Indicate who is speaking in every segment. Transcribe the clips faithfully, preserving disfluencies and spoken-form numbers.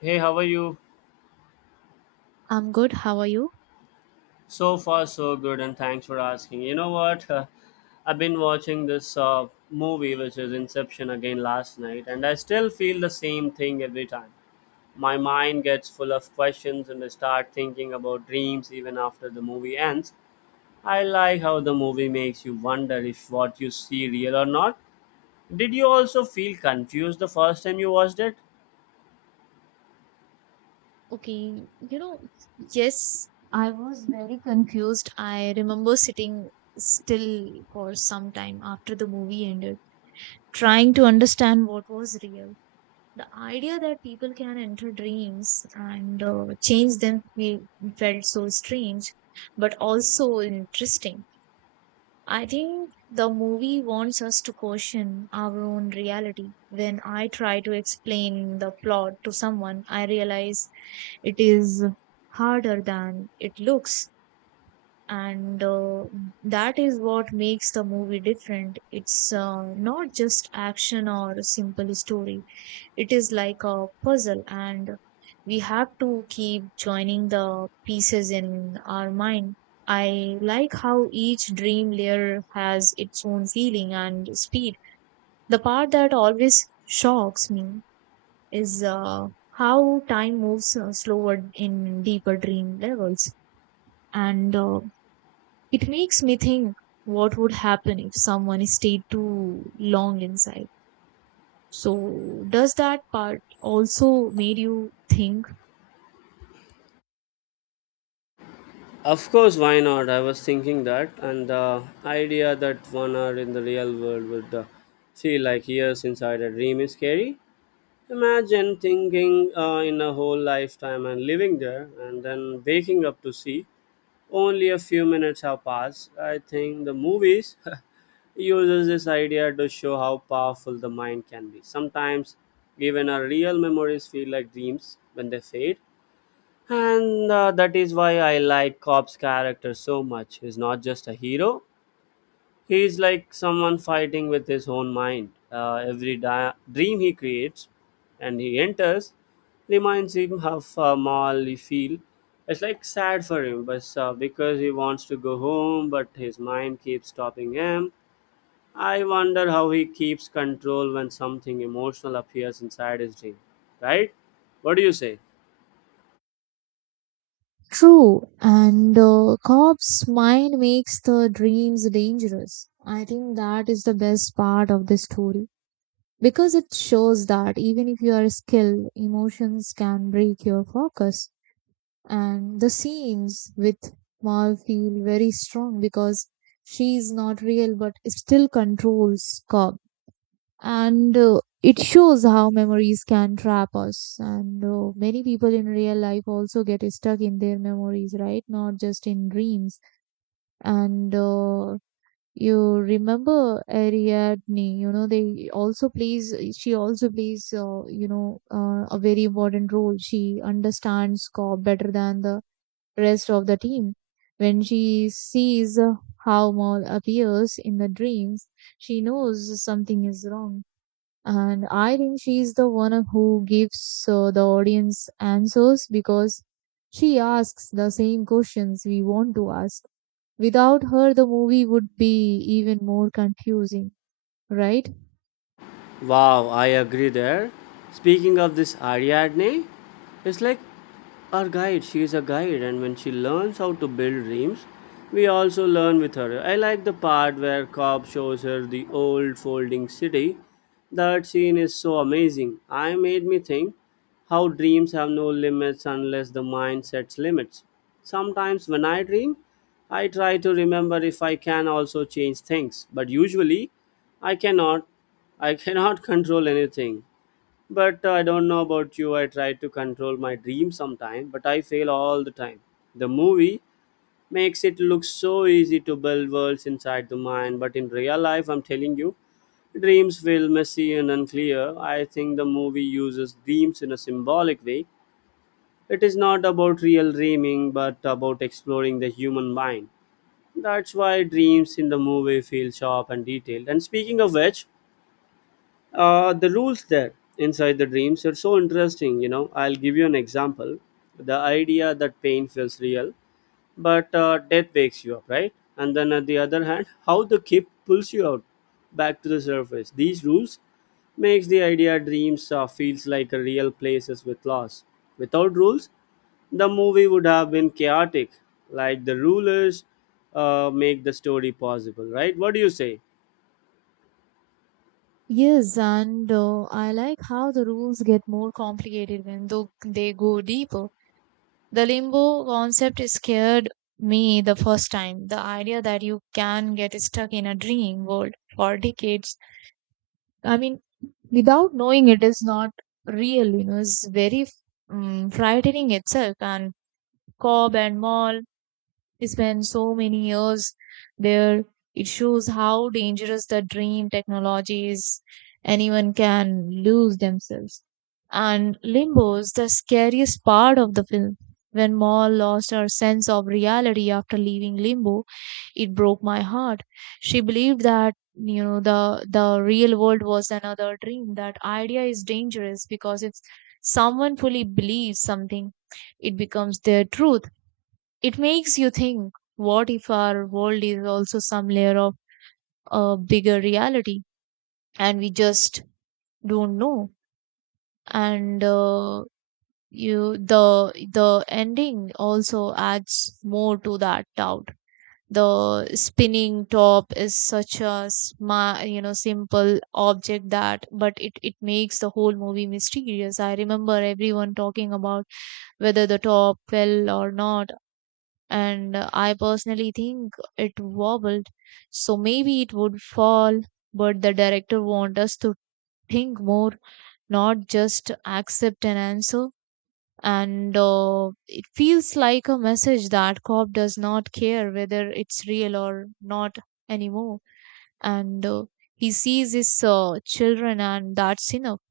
Speaker 1: Hey, how are you?
Speaker 2: I'm good. How are you?
Speaker 1: So far, so good, and thanks for asking. You know what? Uh, I've been watching this uh, movie, which is Inception, again last night, and I still feel the same thing every time. My mind gets full of questions, and I start thinking about dreams even after the movie ends. I like how the movie makes you wonder if what you see real or not. Did you also feel confused the first time you watched it?
Speaker 2: Okay, you know, yes, I was very confused. I remember sitting still for some time after the movie ended, trying to understand what was real. The idea that people can enter dreams and uh, change them fe- felt so strange, but also interesting. I think the movie wants us to question our own reality. When I try to explain the plot to someone, I realize it is harder than it looks, and uh, that is what makes the movie different. It's uh, not just action or a simple story, it is like a puzzle, and we have to keep joining the pieces in our mind. I like how each dream layer has its own feeling and speed. The part that always shocks me is uh, how time moves uh, slower in deeper dream levels. And uh, it makes me think what would happen if someone stayed too long inside. So, does that part also made you think?
Speaker 1: Of course, why not? I was thinking that, and the idea that one hour in the real world would uh, feel like years inside a dream is scary. Imagine thinking uh, in a whole lifetime and living there, and then waking up to see only a few minutes have passed. I think the movies uses this idea to show how powerful the mind can be. Sometimes, even our real memories feel like dreams when they fade, and uh, that is why I like Cop's character so much. He's not just a hero, he's like someone fighting with his own mind. Uh, every di- dream he creates and he enters reminds him of uh, he Field. It's like sad for him, but uh, because he wants to go home, but his mind keeps stopping him. I wonder how he keeps control when something emotional appears inside his dream, right? What do you say?
Speaker 2: True, and the corpse mind makes the dreams dangerous. I think that is the best part of the story because it shows that even if you are skilled, emotions can break your focus, and the scenes with Mal feel very strong because she is not real but still controls Cobb. And uh, it shows how memories can trap us. And uh, many people in real life also get stuck in their memories, right? Not just in dreams. And uh, you remember Ariadne, you know, they also plays, she also plays, uh, you know, uh, a very important role. She understands Cobb better than the rest of the team. When she sees how Maul appears in the dreams, she knows something is wrong. And I think she is the one who gives uh, the audience answers because she asks the same questions we want to ask. Without her, the movie would be even more confusing, right?
Speaker 1: Wow, I agree there. Speaking of this Ariadne, it's like our guide. She is a guide, and when she learns how to build dreams, we also learn with her. I like the part where Cobb shows her the old folding city. That scene is so amazing. I made me think how dreams have no limits unless the mind sets limits. Sometimes when I dream, I try to remember if I can also change things, but usually I cannot I cannot control anything. But uh, I don't know about you. I try to control my dream sometime, but I fail all the time. The movie makes it look so easy to build worlds inside the mind, but in real life, I'm telling you, dreams feel messy and unclear. I think the movie uses dreams in a symbolic way. It is not about real dreaming, but about exploring the human mind. That's why dreams in the movie feel sharp and detailed. And speaking of which, uh, the rules there inside the dreams are so interesting. you know I'll give you an example. The idea that pain feels real, but uh, death wakes you up, right? And then at the other hand, how the kip pulls you out back to the surface, these rules makes the idea dreams uh, feels like a real places with loss. Without rules, the movie would have been chaotic, like the rulers uh, make the story possible, right? What do you say?
Speaker 2: Yes, and uh, I like how the rules get more complicated when though they go deeper. The limbo concept scared me the first time. The idea that you can get stuck in a dream world for decades. I mean, without knowing it is not real, you know, is very um, frightening itself. And Cobb and Mall spent so many years there. It shows how dangerous the dream technology is. Anyone can lose themselves. And limbo is the scariest part of the film. When Maul lost her sense of reality after leaving limbo, it broke my heart. She believed that you know the the real world was another dream. That idea is dangerous because if someone fully believes something, it becomes their truth. It makes you think what if our world is also some layer of a bigger reality and we just don't know? And uh, you the the ending also adds more to that doubt. The spinning top is such a smart, you know, simple object that, but it, it makes the whole movie mysterious. I remember everyone talking about whether the top fell or not, and uh, I personally think it wobbled, so maybe it would fall. But the director wants us to think more, not just accept an answer. And uh, it feels like a message that cop does not care whether it's real or not anymore. And uh, he sees his uh, children, and that's enough.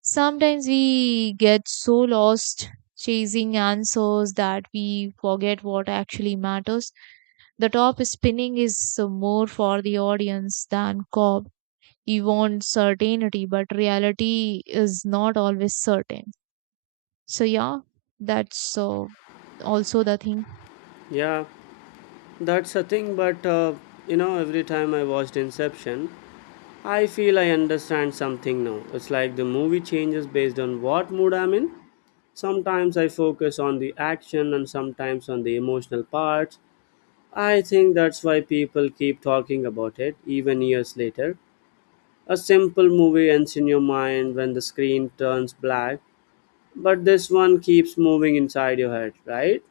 Speaker 2: Sometimes we get so lost chasing answers that we forget what actually matters. The top spinning is more for the audience than Cobb. You want certainty, but reality is not always certain. So, yeah, that's uh, also the thing.
Speaker 1: Yeah. That's a thing, but uh, you know, every time I watched Inception, I feel I understand something now. It's like the movie changes based on what mood I'm in. Sometimes I focus on the action and sometimes on the emotional parts. I think that's why people keep talking about it, even years later. A simple movie ends in your mind when the screen turns black, but this one keeps moving inside your head, right?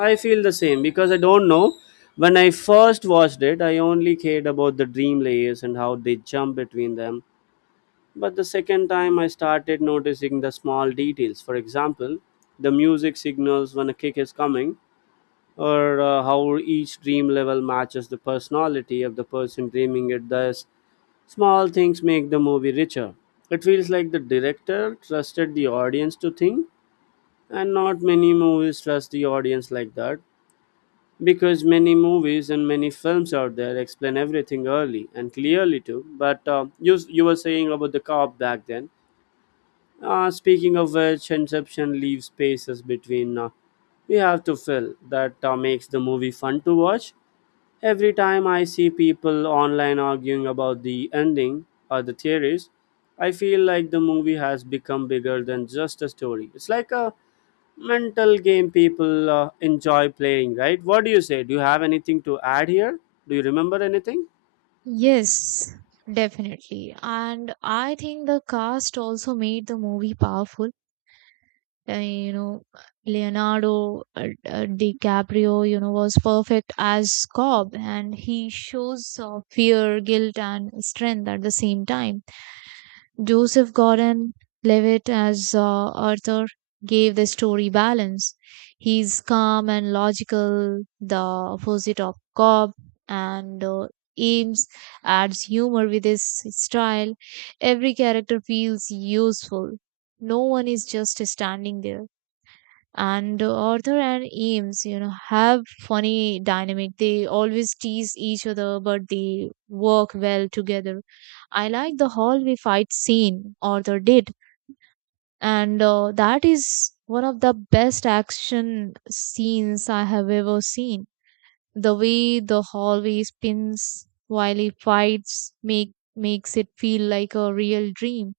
Speaker 1: I feel the same because I don't know. When I first watched it, I only cared about the dream layers and how they jump between them. But the second time, I started noticing the small details. For example, the music signals when a kick is coming, or uh, how each dream level matches the personality of the person dreaming it. Thus, small things make the movie richer. It feels like the director trusted the audience to think, and not many movies trust the audience like that, because many movies and many films out there explain everything early and clearly too. But uh, you, you were saying about the cop back then. Uh, speaking of which, Inception leaves spaces between, uh, we have to fill that, uh, makes the movie fun to watch. Every time I see people online arguing about the ending or the theories, I feel like the movie has become bigger than just a story. It's like a mental game people uh, enjoy playing, right? What do you say? Do you have anything to add here? Do you remember anything?
Speaker 2: Yes, definitely. And I think the cast also made the movie powerful. Uh, you know, Leonardo uh, uh, DiCaprio, you know, was perfect as Cobb, and he shows uh, fear, guilt, and strength at the same time. Joseph Gordon Levitt as uh, Arthur gave the story balance. He's calm and logical, the opposite of Cobb, and uh, Ames adds humor with his style. Every character feels useful. No one is just standing there, and uh, Arthur and Ames, you know, have funny dynamic. They always tease each other, but they work well together. I like the hallway fight scene Arthur did, and uh, that is one of the best action scenes I have ever seen. The way the hallway spins while he fights make makes it feel like a real dream.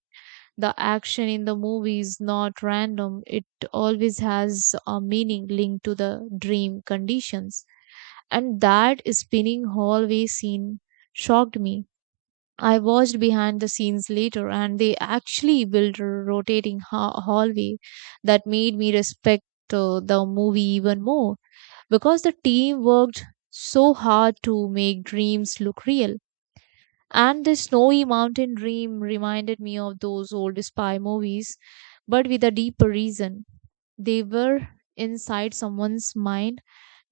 Speaker 2: The action in the movie is not random, it always has a meaning linked to the dream conditions, and that spinning hallway scene shocked me. I watched behind the scenes later, and they actually built a rotating ha- hallway. That made me respect uh, the movie even more because the team worked so hard to make dreams look real. And the snowy mountain dream reminded me of those old spy movies, but with a deeper reason. They were inside someone's mind,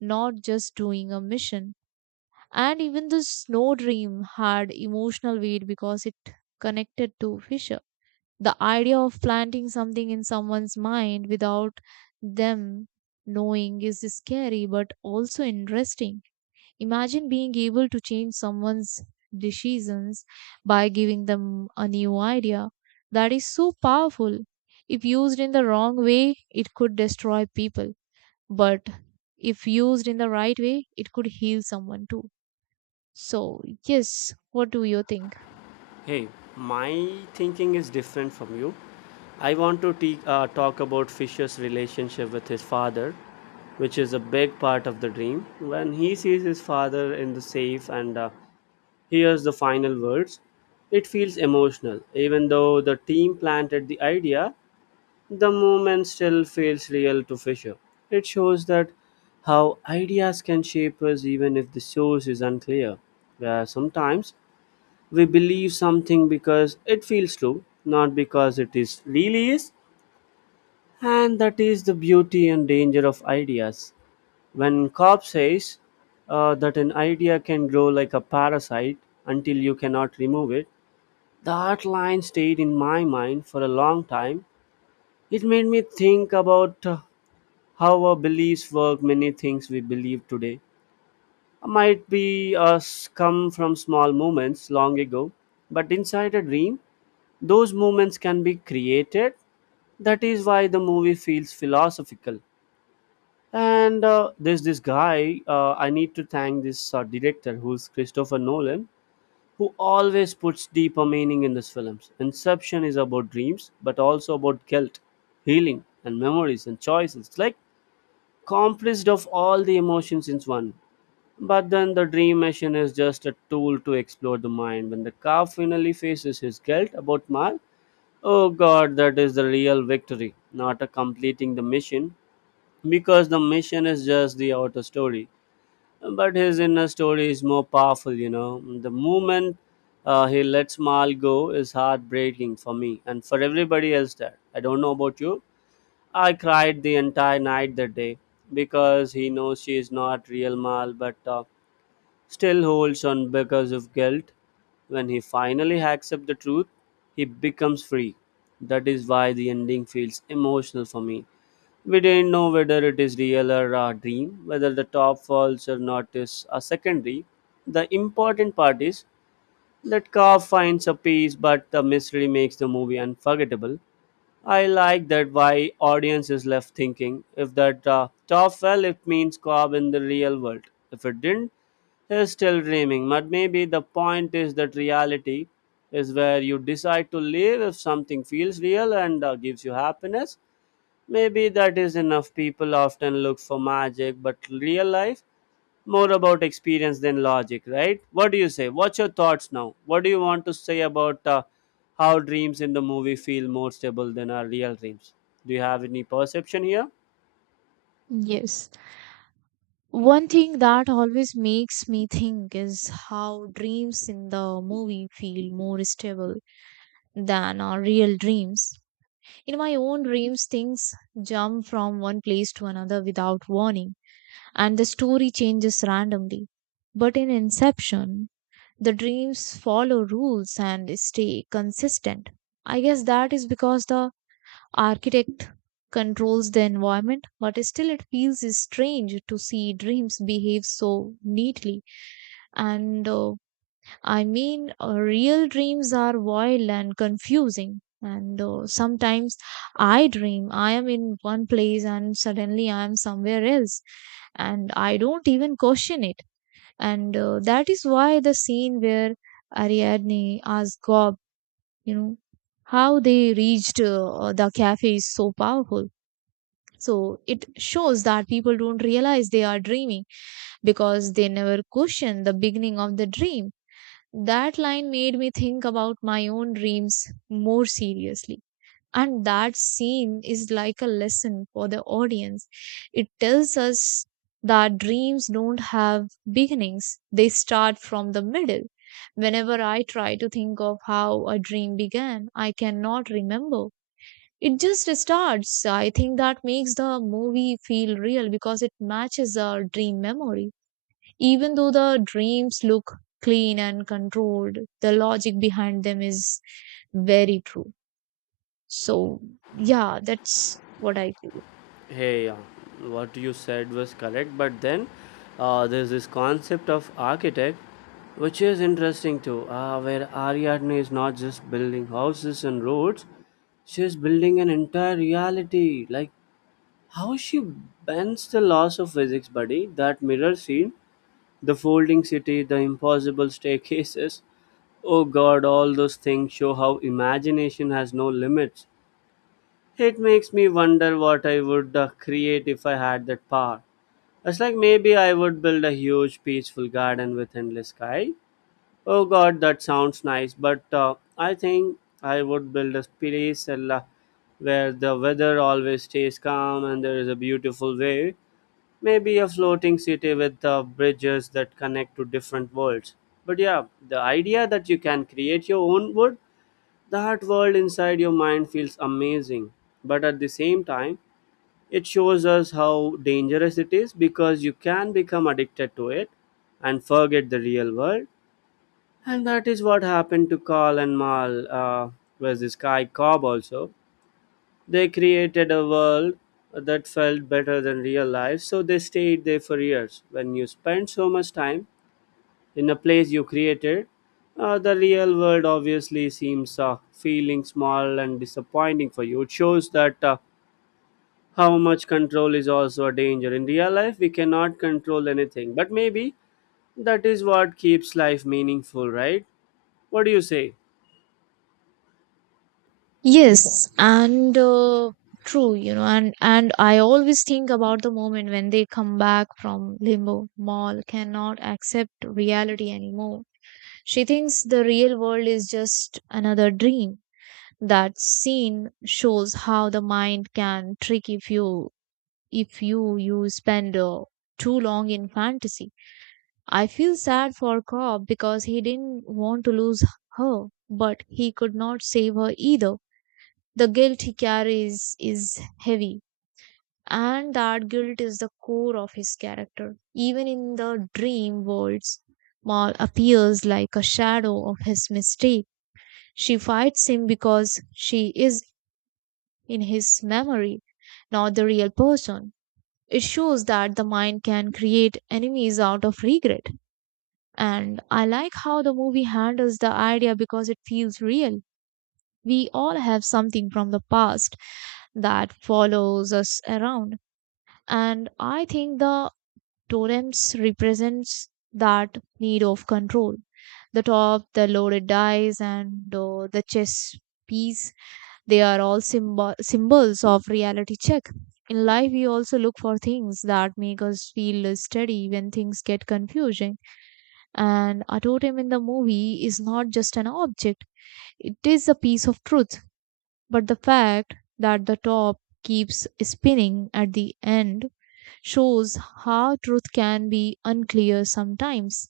Speaker 2: not just doing a mission. And even the snow dream had emotional weight because it connected to Fisher. The idea of planting something in someone's mind without them knowing is scary but also interesting. Imagine being able to change someone's decisions by giving them a new idea. That is so powerful. If used in the wrong way, it could destroy people, but if used in the right way, it could heal someone too. So, yes, what do you think?
Speaker 1: Hey, my thinking is different from you. I want to te- uh, talk about Fisher's relationship with his father, which is a big part of the dream. When he sees his father in the safe and uh, hears the final words, it feels emotional. Even though the team planted the idea, the moment still feels real to Fisher. It shows that how ideas can shape us even if the source is unclear. Where sometimes we believe something because it feels true, not because it is really is. And that is the beauty and danger of ideas. When Cobb says uh, that an idea can grow like a parasite until you cannot remove it, that line stayed in my mind for a long time. It made me think about uh, how our beliefs work. Many things we believe today might be us come from small moments long ago, but inside a dream, those moments can be created. That is why the movie feels philosophical. And uh, there's this guy, uh, I need to thank this uh, director, who's Christopher Nolan, who always puts deeper meaning in his films. Inception is about dreams, but also about guilt, healing, and memories, and choices. It's like compressed of all the emotions in one, but then the dream machine is just a tool to explore the mind when the car finally faces his guilt about Mal. Oh god, that is the real victory, not a completing the mission, because the mission is just the outer story. But his inner story is more powerful, you know. The moment uh, he lets Mal go is heartbreaking for me and for everybody else there. I don't know about you. I cried the entire night that day because he knows she is not real Mal, but uh, still holds on because of guilt. When he finally accepts the truth, he becomes free. That is why the ending feels emotional for me. We didn't know whether it is real or a dream, whether the top falls or not is a secondary. The important part is that Letkov finds a peace, but the mystery makes the movie unforgettable. I like that why audience is left thinking. If that uh, top fell, it means Cobb in the real world. If it didn't, he's still dreaming. But maybe the point is that reality is where you decide to live if something feels real and uh, gives you happiness. Maybe that is enough. People often look for magic, but real life more about experience than logic, right? What do you say? What's your thoughts now? What do you want to say about uh, how dreams in the movie feel more stable than our real dreams? Do you have any perception here?
Speaker 2: Yes. One thing that always makes me think is how dreams in the movie feel more stable than our real dreams. In my own dreams, things jump from one place to another without warning, and the story changes randomly. But in Inception, the dreams follow rules and stay consistent. I guess that is because the architect controls the environment, but still it feels strange to see dreams behave so neatly, and uh, I mean, uh, real dreams are wild and confusing. And uh, sometimes I dream I am in one place and suddenly I am somewhere else, and I don't even question it. And uh, that is why the scene where Ariadne asks Gob, you know, how they reached uh, the cafe is so powerful. So it shows that people don't realize they are dreaming because they never question the beginning of the dream. That line made me think about my own dreams more seriously. And that scene is like a lesson for the audience. It tells us that dreams don't have beginnings, they start from the middle. Whenever I try to think of how a dream began, I cannot remember. It just starts. I think that makes the movie feel real because it matches our dream memory. Even though the dreams look clean and controlled, the logic behind them is very true. So, yeah, that's what I feel.
Speaker 1: Hey, uh, what you said was correct, but then uh, there's this concept of architect, which is interesting too, uh, where Ariadne is not just building houses and roads, she's building an entire reality. Like, how she bends the laws of physics, buddy, that mirror scene, the folding city, the impossible staircases. Oh god, all those things show how imagination has no limits. It makes me wonder what I would uh, create if I had that power. It's like maybe I would build a huge, peaceful garden with endless sky. Oh god, that sounds nice, but uh, I think I would build a place uh, la- where the weather always stays calm and there is a beautiful wave, maybe a floating city with uh, bridges that connect to different worlds. But yeah, the idea that you can create your own world, that world inside your mind feels amazing, but at the same time, it shows us how dangerous it is because you can become addicted to it and forget the real world. And that is what happened to Carl and Mal, uh, was this guy Cobb also. They created a world that felt better than real life, so they stayed there for years. When you spend so much time in a place you created, uh, the real world obviously seems uh, feeling small and disappointing for you. It shows that uh, how much control is also a danger. In real life, we cannot control anything, but maybe that is what keeps life meaningful, right? What do you say?
Speaker 2: Yes, and uh, true, you know, and and I always think about the moment when they come back from limbo. Mall cannot accept reality anymore. She thinks the real world is just another dream. That scene shows how the mind can trick if you if you you spend uh, too long in fantasy. I feel sad for Cobb because he didn't want to lose her, but he could not save her either. The guilt he carries is heavy, and that guilt is the core of his character. Even in the dream worlds, Maul appears like a shadow of his mistake. She fights him because she is, in his memory, not the real person. It shows that the mind can create enemies out of regret. And I like how the movie handles the idea because it feels real. We all have something from the past that follows us around. And I think the totems represents that need of control. The top, the loaded dice, and uh, the chess piece, they are all symbol- symbols of reality check. In life, we also look for things that make us feel steady when things get confusing. And a totem in the movie is not just an object, it is a piece of truth. But the fact that the top keeps spinning at the end shows how truth can be unclear sometimes.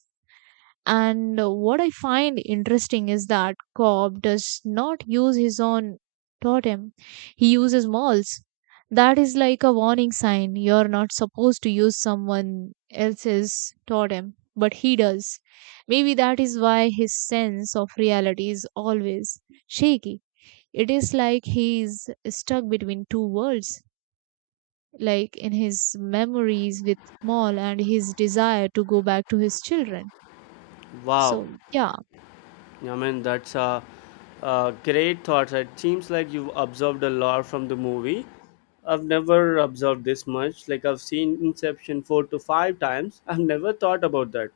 Speaker 2: And uh, what I find interesting is that Cobb does not use his own totem, he uses Maul's. That is like a warning sign. You're not supposed to use someone else's totem, but he does. Maybe that is why his sense of reality is always shaky. It is like he is stuck between two worlds, like in his memories with Maul and his desire to go back to his children.
Speaker 1: Wow.
Speaker 2: So, yeah.
Speaker 1: I mean, that's a, a great thought. It seems like you've observed a lot from the movie. I've never observed this much. Like, I've seen Inception four to five times. I've never thought about that.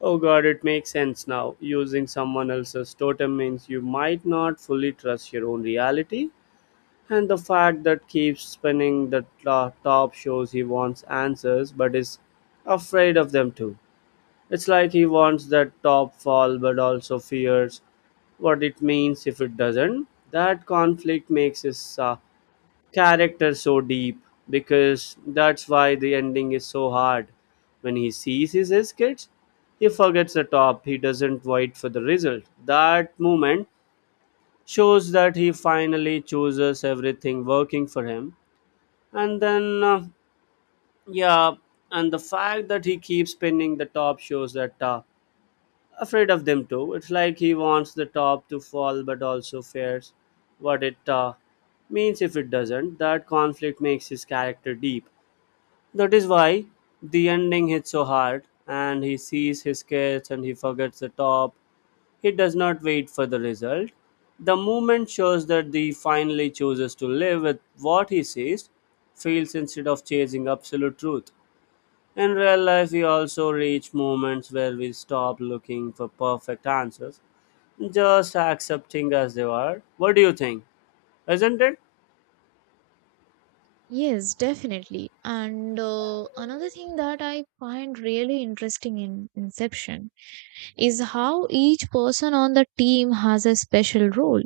Speaker 1: Oh god, it makes sense now. Using someone else's totem means you might not fully trust your own reality. And the fact that keeps spinning the t- top shows he wants answers but is afraid of them too. It's like he wants that top fall but also fears what it means if it doesn't. That conflict makes his uh, character so deep because that's why the ending is so hard. When he sees his, his kids, he forgets the top, he doesn't wait for the result. That moment shows that he finally chooses everything working for him. And then, uh, yeah, and the fact that he keeps pinning the top shows that uh, afraid of them too. It's like he wants the top to fall but also fears what it uh, means if it doesn't. That conflict makes his character deep. That is why the ending hits so hard and he sees his kids and he forgets the top. He does not wait for the result. The movement shows that he finally chooses to live with what he sees, feels instead of chasing absolute truth. In real life, we also reach moments where we stop looking for perfect answers, just accepting as they are. What do you think? Isn't it?
Speaker 2: Yes, definitely. And uh, another thing that I find really interesting in Inception is how each person on the team has a special role.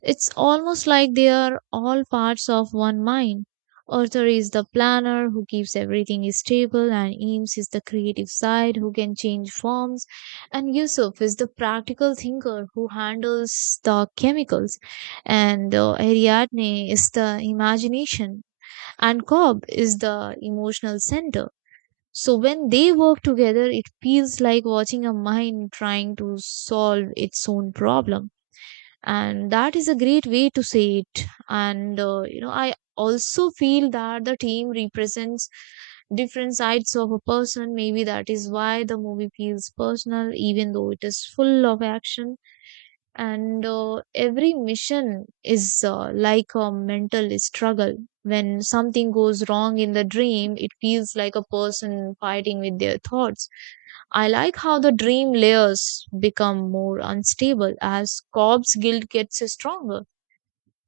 Speaker 2: It's almost like they are all parts of one mind. Arthur is the planner who keeps everything stable, and Eames is the creative side who can change forms, and Yusuf is the practical thinker who handles the chemicals, and uh, Ariadne is the imagination, and Cobb is the emotional center. So when they work together, it feels like watching a mind trying to solve its own problem. And that is a great way to say it. And, uh, you know, I also feel that the team represents different sides of a person. Maybe that is why the movie feels personal, even though it is full of action, and uh, every mission is uh, like a mental struggle. When something goes wrong in the dream, it feels like a person fighting with their thoughts. I like how the dream layers become more unstable as corpse guilt gets stronger,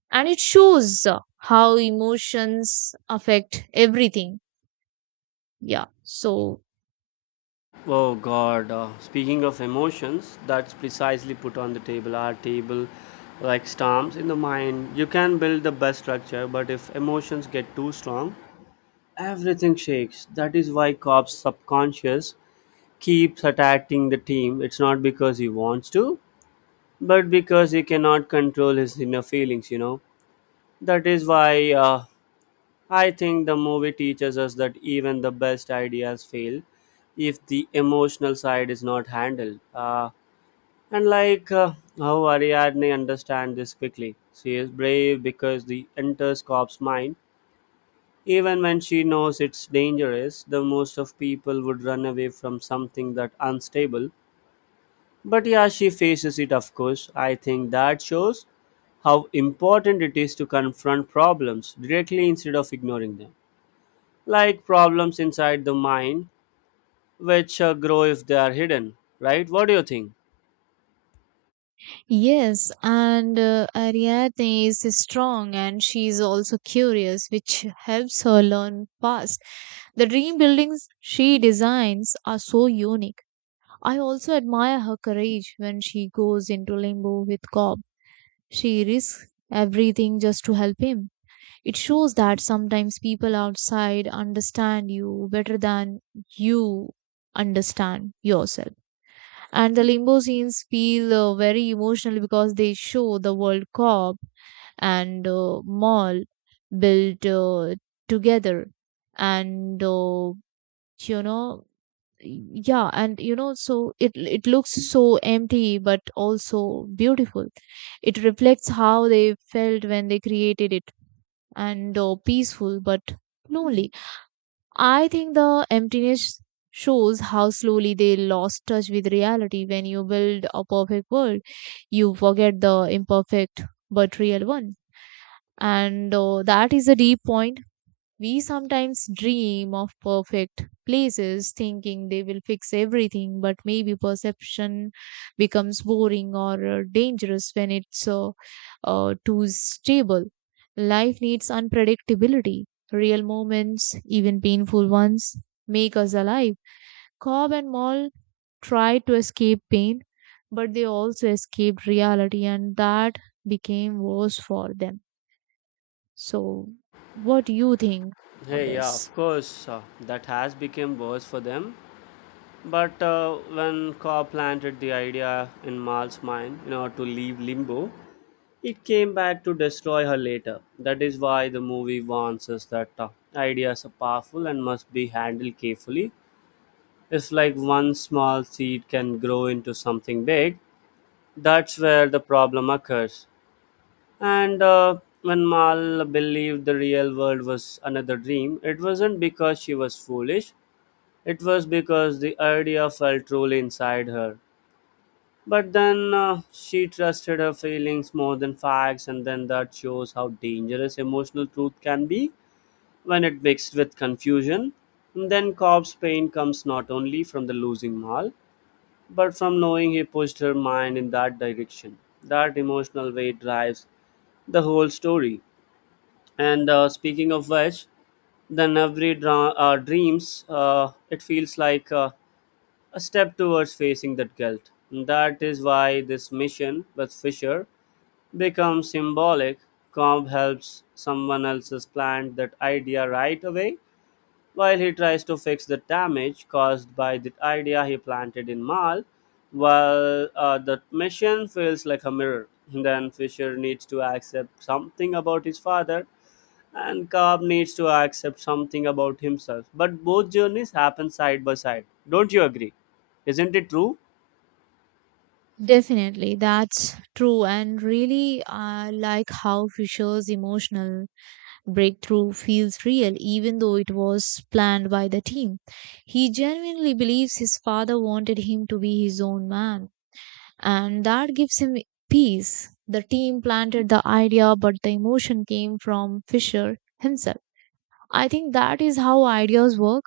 Speaker 2: and it shows uh, how emotions affect everything. Yeah, so.
Speaker 1: Oh God! Uh, speaking of emotions, that's precisely put on the table. Our table, like storms in the mind, you can build the best structure, but if emotions get too strong, everything shakes. That is why Cobb's subconscious keeps attacking the team. It's not because he wants to, but because he cannot control his inner feelings, you know. That is why uh, I think the movie teaches us that even the best ideas fail if the emotional side is not handled, uh, and like uh, how Ariadne understands this quickly. She is brave because the enters corp's mind even when she knows it's dangerous. The most of people would run away from something that unstable. But yeah, she faces it, of course. I think that shows how important it is to confront problems directly instead of ignoring them. Like problems inside the mind, which uh, grow if they are hidden, right? What do you think?
Speaker 2: Yes, and uh, Ariadne is strong and she is also curious, which helps her learn fast. The dream buildings she designs are so unique. I also admire her courage when she goes into limbo with Cobb. She risks everything just to help him. It shows that sometimes people outside understand you better than you understand yourself. And the limbo scenes feel uh, very emotional because they show the world Cop and uh, Mall built uh, together and uh, you know y- yeah. And you know so it it looks so empty but also beautiful. It reflects how they felt when they created it, and uh, peaceful but lonely. I think the emptiness shows how slowly they lost touch with reality. When you build a perfect world, you forget the imperfect but real one. And uh, that is a deep point. We sometimes dream of perfect places thinking they will fix everything, but maybe perception becomes boring or uh, dangerous when it's uh, uh, too stable. Life needs unpredictability. Real moments, even painful ones, make us alive. Cobb and Moll tried to escape pain, but they also escaped reality, and that became worse for them. So, what do you think on
Speaker 1: Hey, yeah, of
Speaker 2: this?
Speaker 1: course, uh, that has become worse for them. But uh, when Cobb planted the idea in Mal's mind, you know, to leave limbo, it came back to destroy her later. That is why the movie warns us that uh, ideas are powerful and must be handled carefully. It's like one small seed can grow into something big. That's where the problem occurs. And uh, when Mal believed the real world was another dream, it wasn't because she was foolish, it was because the idea felt truly inside her. But then uh, she trusted her feelings more than facts, and then that shows how dangerous emotional truth can be when it mixed with confusion. And then Cobb's pain comes not only from the losing Mal, but from knowing he pushed her mind in that direction. That emotional weight drives the whole story. And uh, speaking of which, then every dra- uh, dreams, uh, it feels like uh, a step towards facing that guilt. And that is why this mission with Fisher become symbolic. Cobb helps someone else's plant that idea right away while he tries to fix the damage caused by the idea he planted in Mal. While uh, the mission feels like a mirror, then Fisher needs to accept something about his father, and Cobb needs to accept something about himself. But both journeys happen side by side. Don't you agree? Isn't it true?
Speaker 2: Definitely, that's true, and really, I like how Fisher's emotional breakthrough feels real, even though it was planned by the team. He genuinely believes his father wanted him to be his own man, and that gives him peace. The team planted the idea, but the emotion came from Fisher himself. I think that is how ideas work.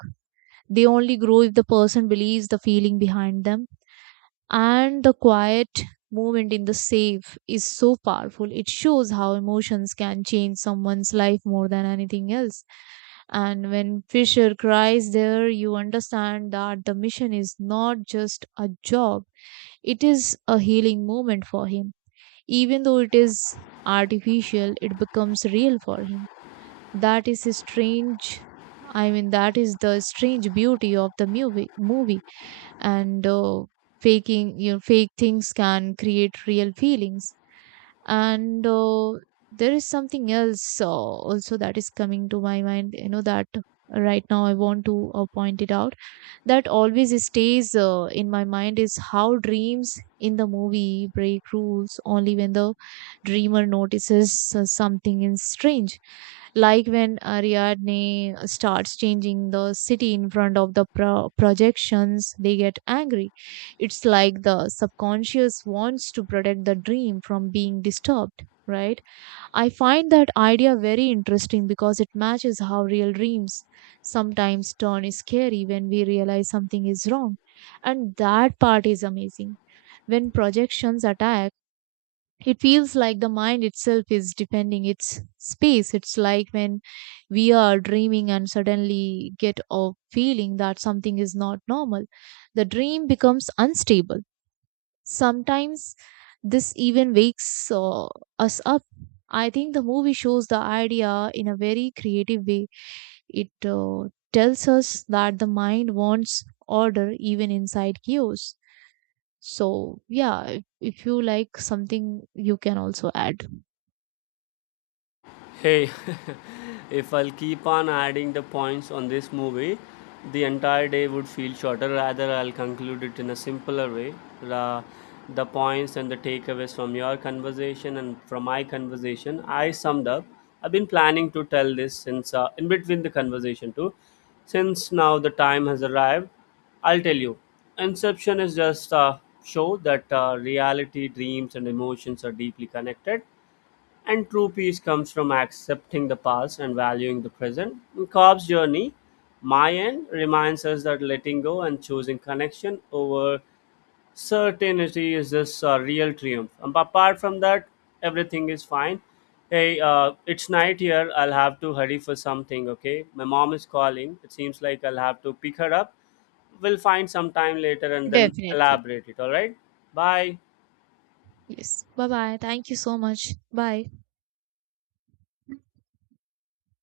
Speaker 2: They only grow if the person believes the feeling behind them. And the quiet moment in the safe is so powerful. It shows how emotions can change someone's life more than anything else. And when Fisher cries there, you understand that the mission is not just a job, it is a healing moment for him. Even though it is artificial, it becomes real for him. That is a strange, I mean, that is the strange beauty of the movie. movie and uh, Faking, you know fake things can create real feelings. And uh, There is something else uh, also that is coming to my mind, you know that right now I want to uh, point it out, that always stays uh, in my mind, is how dreams in the movie break rules only when the dreamer notices uh, something is strange. Like when Ariadne uh, starts changing the city in front of the pro- projections, they get angry. It's like the subconscious wants to protect the dream from being disturbed, right? I find that idea very interesting because it matches how real dreams sometimes turn scary when we realize something is wrong. And that part is amazing. When projections attack, it feels like the mind itself is defending its space. It's like when we are dreaming and suddenly get a feeling that something is not normal. The dream becomes unstable. Sometimes this even wakes uh, us up. I think the movie shows the idea in a very creative way. It uh, tells us that the mind wants order even inside chaos. So, yeah, if if you like something, you can also add.
Speaker 1: Hey, if I'll keep on adding the points on this movie, the entire day would feel shorter. Rather, I'll conclude it in a simpler way. Ra- the points and the takeaways from your conversation and from my conversation, I summed up. I've been planning to tell this since, uh, in between the conversation too. Since now the time has arrived, I'll tell you. Inception is just a show that uh, reality, dreams, and emotions are deeply connected and true peace comes from accepting the past and valuing the present. In Cobb's journey, Mayan reminds us that letting go and choosing connection over certainty is this uh, real triumph. And apart from that, everything is fine. Hey, uh, it's night here. I'll have to hurry for something, okay? My mom is calling. It seems like I'll have to pick her up. We'll find some time later and then
Speaker 2: Definitely.
Speaker 1: elaborate it, all right? Bye.
Speaker 2: Yes. Bye bye. Thank you so much. Bye.